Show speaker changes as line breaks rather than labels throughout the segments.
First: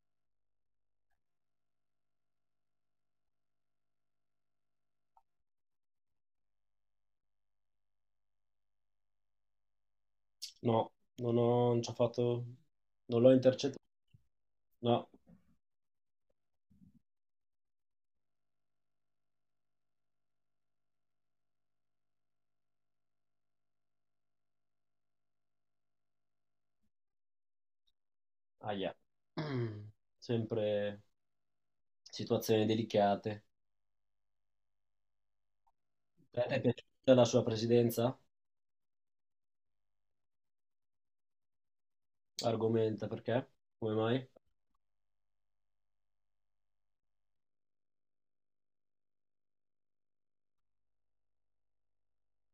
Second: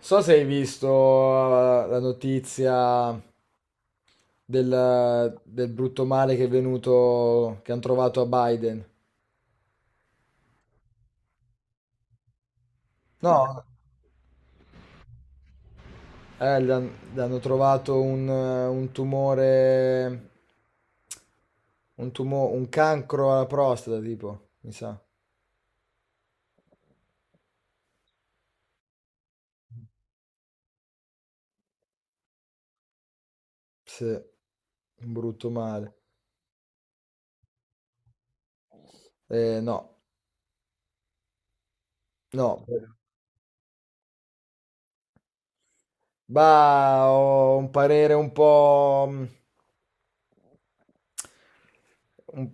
So se hai visto la notizia del brutto male che è venuto, che hanno trovato a Biden.
No, non ho, non ci ho fatto, non l'ho
No,
intercettato. No,
gli hanno trovato un tumore, un cancro alla prostata, tipo, mi sa.
aia. Mm. Sempre situazioni delicate.
Sì, un brutto male.
Ti è piaciuta la sua presidenza?
No, no.
Argomenta perché? Come mai?
Bah, ho un parere un po'un-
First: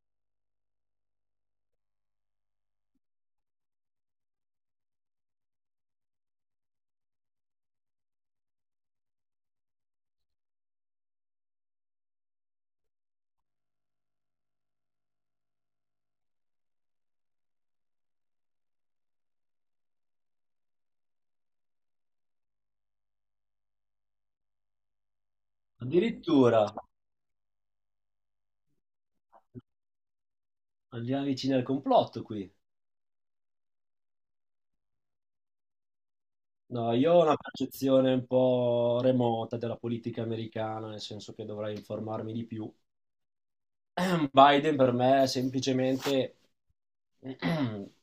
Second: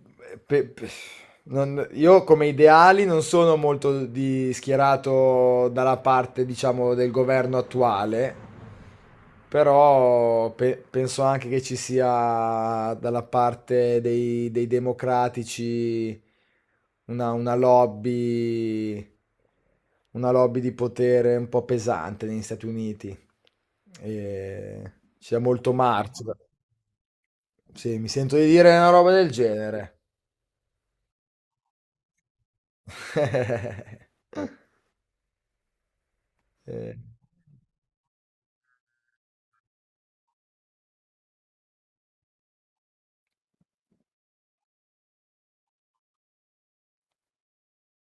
pe- pe- io come ideali non sono molto schierato dalla parte, diciamo, del governo attuale, però penso anche che ci sia dalla parte dei democratici una, una lobby, una lobby di potere un po' pesante negli Stati Uniti. E c'è molto marcio.
Addirittura
Sì, mi sento di dire una roba del genere.
andiamo vicini al complotto qui. No,
Eh,
io ho una percezione un po' remota della politica americana, nel senso che dovrei informarmi di più. Biden per me è semplicemente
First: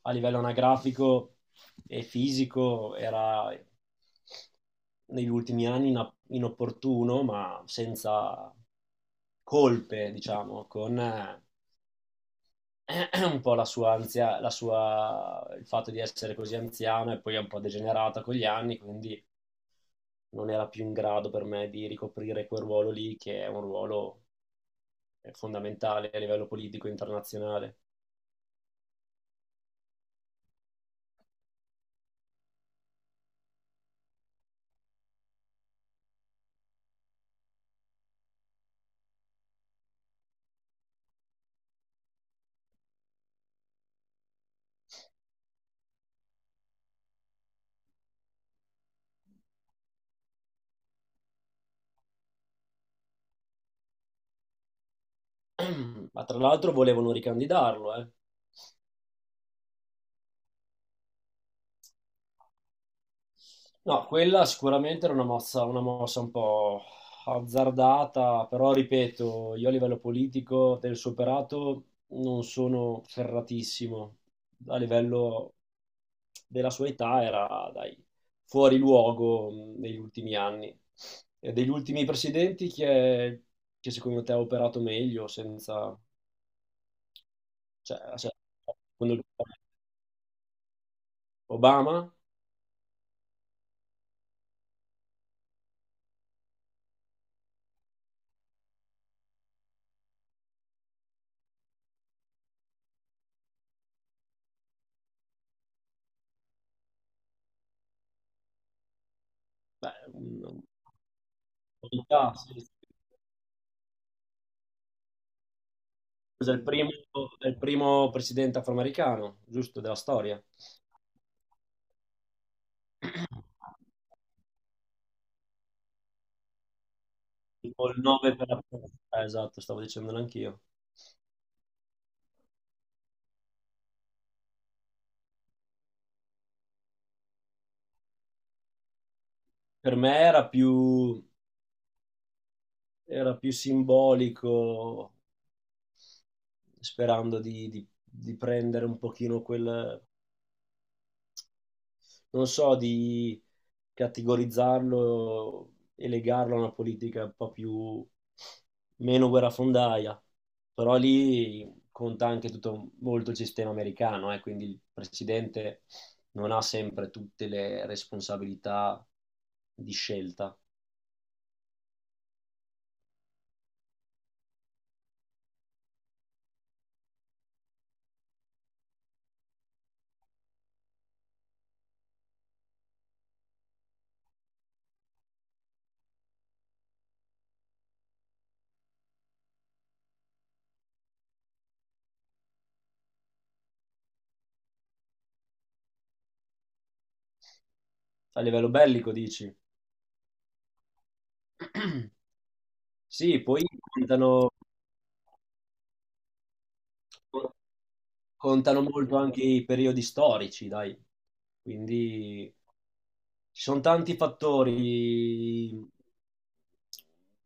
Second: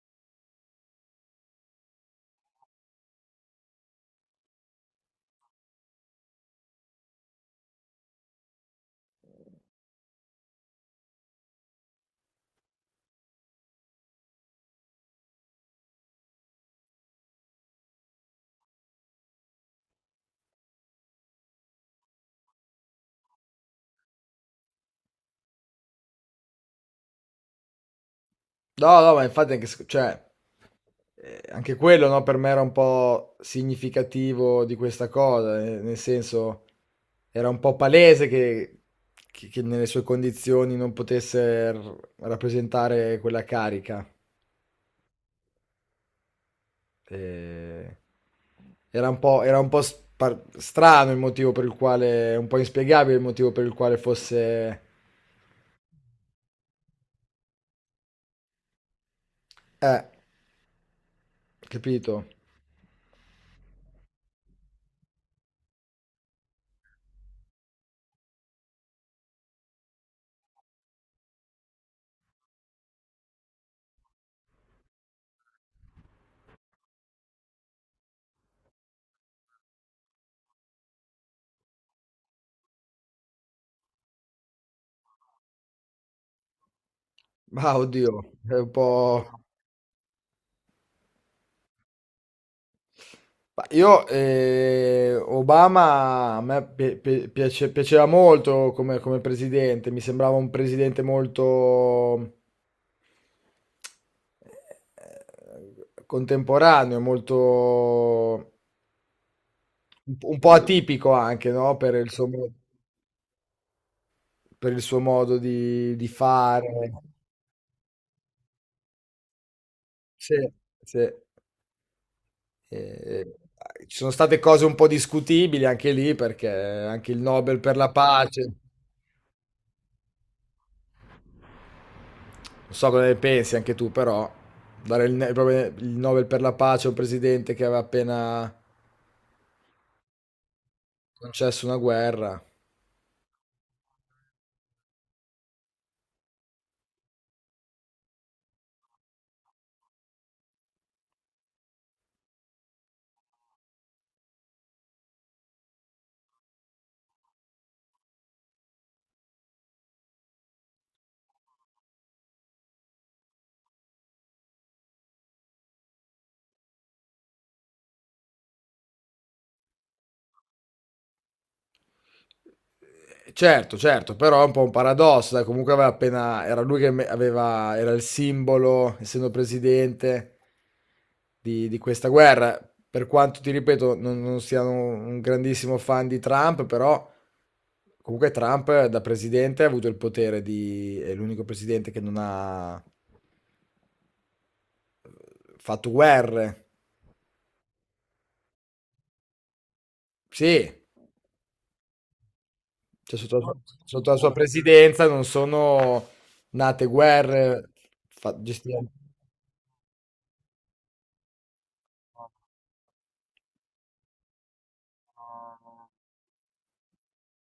a livello anagrafico e fisico era negli ultimi anni inopportuno, ma senza colpe, diciamo, con un po' la sua anzia, la sua, il fatto di essere così anziana e poi un po' degenerata con gli anni, quindi non era più in grado per me di ricoprire quel ruolo lì, che è un ruolo fondamentale a livello politico internazionale.
No, no, ma infatti anche, anche quello, no, per me era un po' significativo di questa cosa, nel senso era un po' palese che nelle sue condizioni non potesse r rappresentare quella carica. Ehm, Era un po' spar strano il motivo per il quale, un po' inspiegabile il motivo per il quale fosse
Ma tra l'altro volevano ricandidarlo, eh.
eh, capito?
No, quella sicuramente era una mossa un po' azzardata, però ripeto, io a livello politico del suo operato non sono ferratissimo. A livello della sua età era, dai, fuori luogo, negli ultimi anni. E degli ultimi presidenti chi è che secondo te ha operato meglio senza.
Mah,
Cioè,
oddio, è un
secondo lui,
po'...
Obama?
Io, Obama a me piaceva molto come, come presidente. Mi sembrava un presidente molto contemporaneo, molto
Beh,
un po' atipico anche, no? Per il suo,
un'unità, sì. Sì.
per il suo modo di
Scusa, è il primo,
fare.
è il primo presidente afroamericano, giusto, della
Sì,
storia.
sì. Eh, ci sono state cose un po' discutibili anche lì, perché anche il Nobel per
Tipo
la
il 9 per
pace.
la. Eh, esatto, stavo dicendolo anch'io.
Non so cosa ne pensi anche tu, però dare il, proprio il Nobel per la pace a un presidente che aveva appena
Per me era più,
concesso una guerra.
era più simbolico, sperando di prendere un pochino quel, non so, di categorizzarlo e legarlo a una politica un po' più meno guerrafondaia. Però lì conta anche tutto molto il sistema americano, quindi il presidente non ha sempre tutte le responsabilità di scelta.
Certo, certo, però è un po' un paradosso, dai, comunque aveva appena, era lui che era il simbolo, essendo presidente, di questa guerra. Per quanto ti ripeto, non siano un grandissimo fan di Trump, però comunque Trump da presidente ha avuto il potere di, è l'unico presidente che non ha fatto guerre.
A livello bellico, dici?
Sì, cioè,
Sì, poi
sotto la sua
contano,
presidenza non sono nate guerre. fa-
contano
gestire-
molto anche i periodi storici, dai. Quindi ci sono tanti fattori,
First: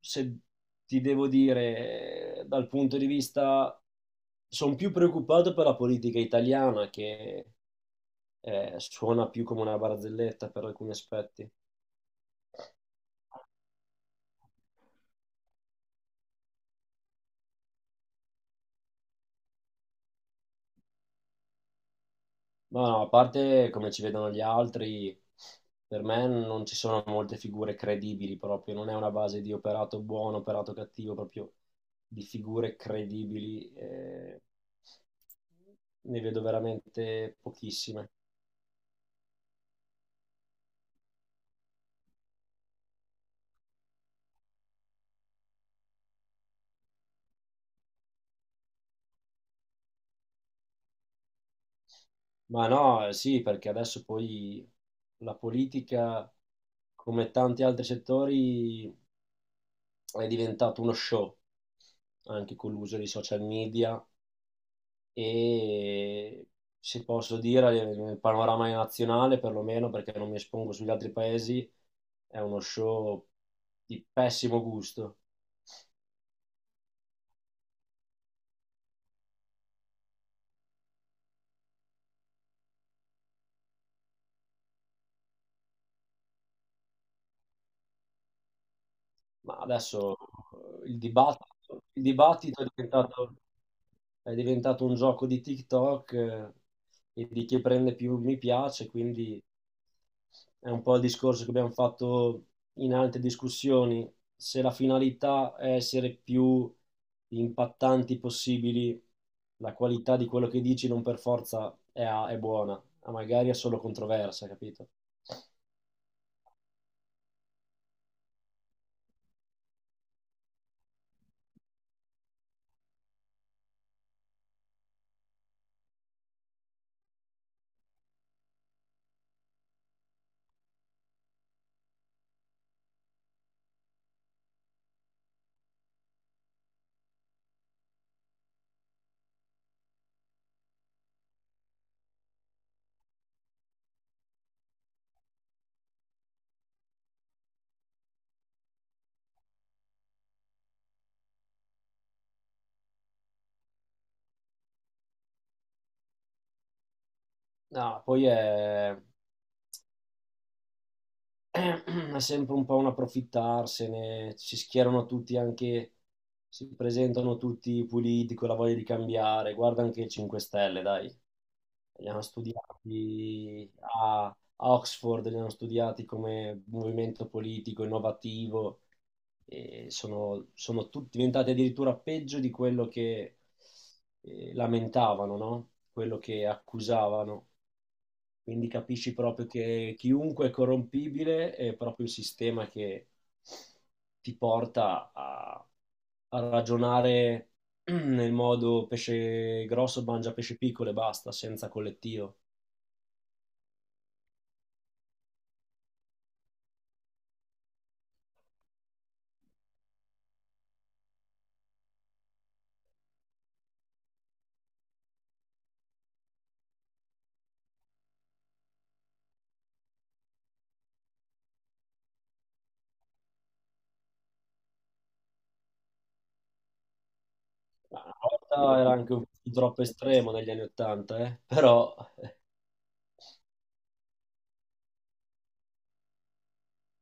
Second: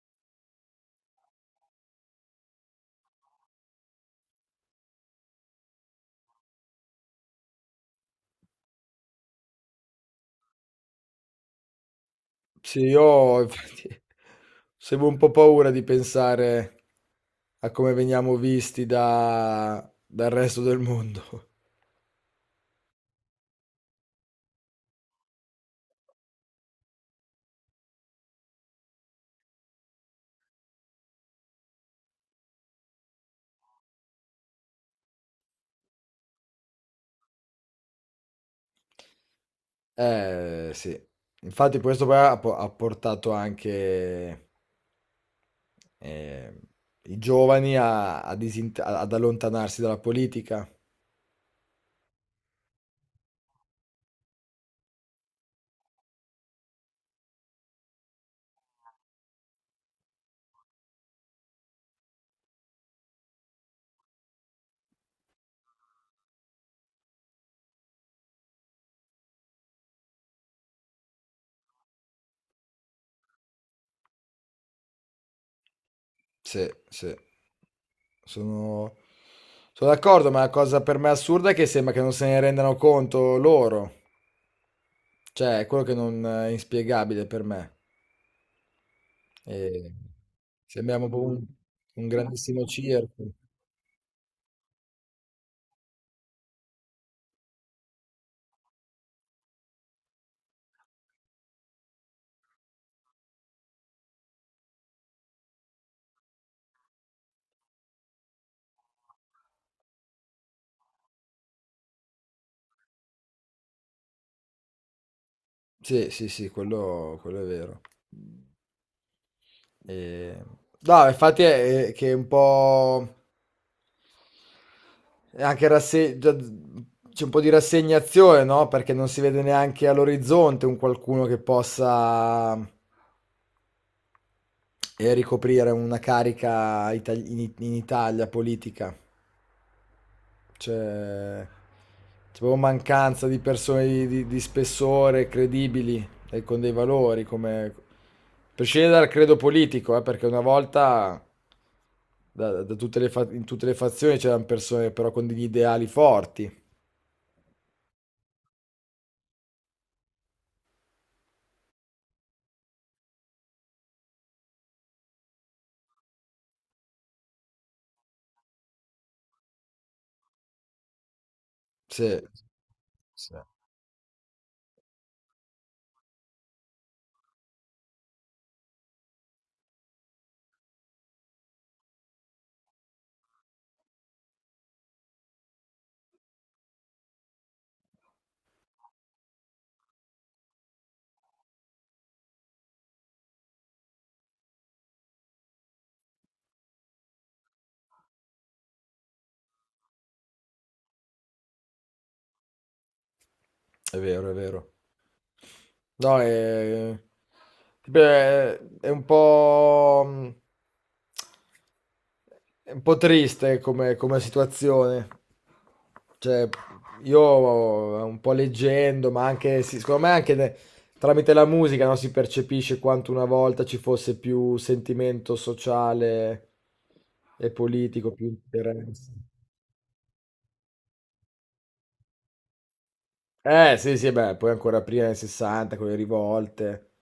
se ti devo dire, dal punto di vista, sono più preoccupato per la politica italiana che suona più come una barzelletta per alcuni aspetti.
Sì, io infatti, avevo un po' paura di pensare a come veniamo visti dal resto del mondo.
Ma no, a parte come ci vedono gli altri, per me non ci sono molte figure credibili proprio, non è una base di operato buono, operato cattivo, proprio di figure credibili, ne vedo veramente pochissime.
Sì. Infatti questo poi ha portato anche eh, i giovani ad allontanarsi dalla politica.
Ma no, sì, perché adesso poi la politica, come tanti altri settori, è diventato uno show, anche con l'uso dei social media e, se posso dire, nel panorama nazionale perlomeno, perché non mi espongo sugli altri paesi, è uno show di pessimo gusto.
Sì, sì. Sono... Sono d'accordo, ma la cosa per me assurda è che sembra che non se ne rendano conto loro. Cioè, è quello che non è inspiegabile per me.
Ma
E
adesso il
sembriamo proprio
dibattito, il
un
dibattito
grandissimo
è
circo.
diventato un gioco di TikTok, e di chi prende più mi piace, quindi è un po' il discorso che abbiamo fatto in altre discussioni. Se la finalità è essere più impattanti possibili, la qualità di quello che dici non per forza è buona, ma magari è solo controversa, capito?
Sì, sì, sì, quello è vero. E- No, infatti è che è un po'... è anche c'è un po' di rassegnazione, no? Perché non si vede neanche all'orizzonte un qualcuno che possa... e ricoprire una carica in Italia politica. C'è, c'è proprio mancanza di persone di, di spessore, credibili e con dei valori, come... prescindere dal credo politico, perché una volta da- da tutte le fa- in tutte le fazioni c'erano persone però con degli ideali forti.
No, poi è è sempre un po' un approfittarsene, si schierano tutti anche, si presentano tutti puliti con la voglia di cambiare, guarda anche il 5 Stelle, dai, li
Sì,
hanno
sì.
studiati a Oxford, li hanno studiati come movimento politico innovativo e sono tutti diventati addirittura peggio di quello che lamentavano, no? Quello che accusavano. Quindi capisci proprio che chiunque è corrompibile, è proprio il sistema che ti porta a ragionare nel modo pesce grosso mangia pesce piccolo e basta, senza collettivo.
È vero, è vero. No, è, beh, è un po'è un po' triste come, come situazione. Cioè, io un po' leggendo, ma anche, sì, secondo me anche tramite la musica, no, si percepisce quanto una volta ci fosse più sentimento sociale e
Ma
politico,
una
più
volta era
interesse.
anche un po' troppo estremo negli anni Ottanta, eh? Però
Sì, sì, beh, poi ancora prima nel '60 con le rivolte.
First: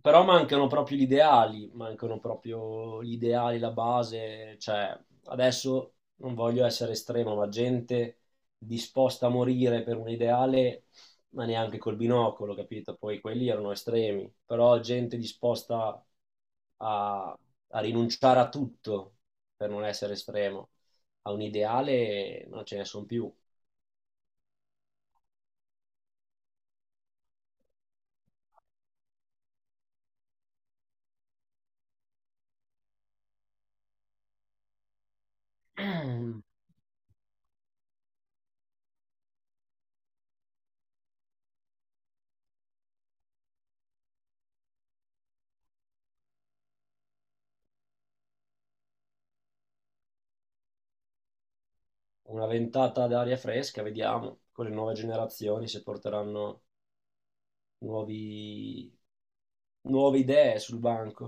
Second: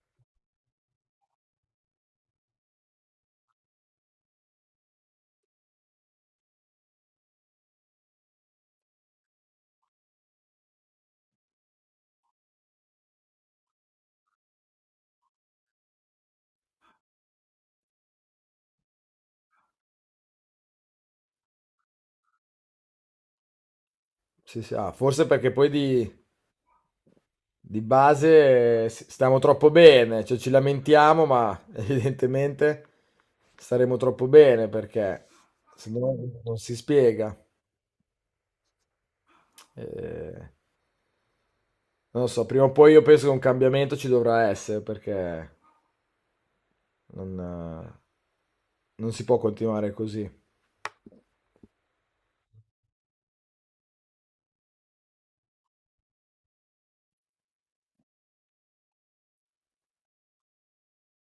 Però mancano proprio gli ideali, mancano proprio gli ideali, la base, cioè adesso non voglio essere estremo, ma gente disposta a morire per un ideale, ma neanche col binocolo, capito? Poi quelli erano estremi, però gente disposta a, a rinunciare a tutto, per non essere estremo, a un ideale non ce ne sono più.
Sì, sì, ah, forse perché poi di base stiamo troppo bene, cioè ci lamentiamo, ma evidentemente staremo troppo bene perché secondo me non si spiega. Eh, non lo so, prima o poi io penso che un cambiamento ci dovrà essere perché non, non si può continuare così.
Una ventata d'aria fresca, vediamo, con le nuove generazioni se porteranno nuovi- nuove idee sul banco.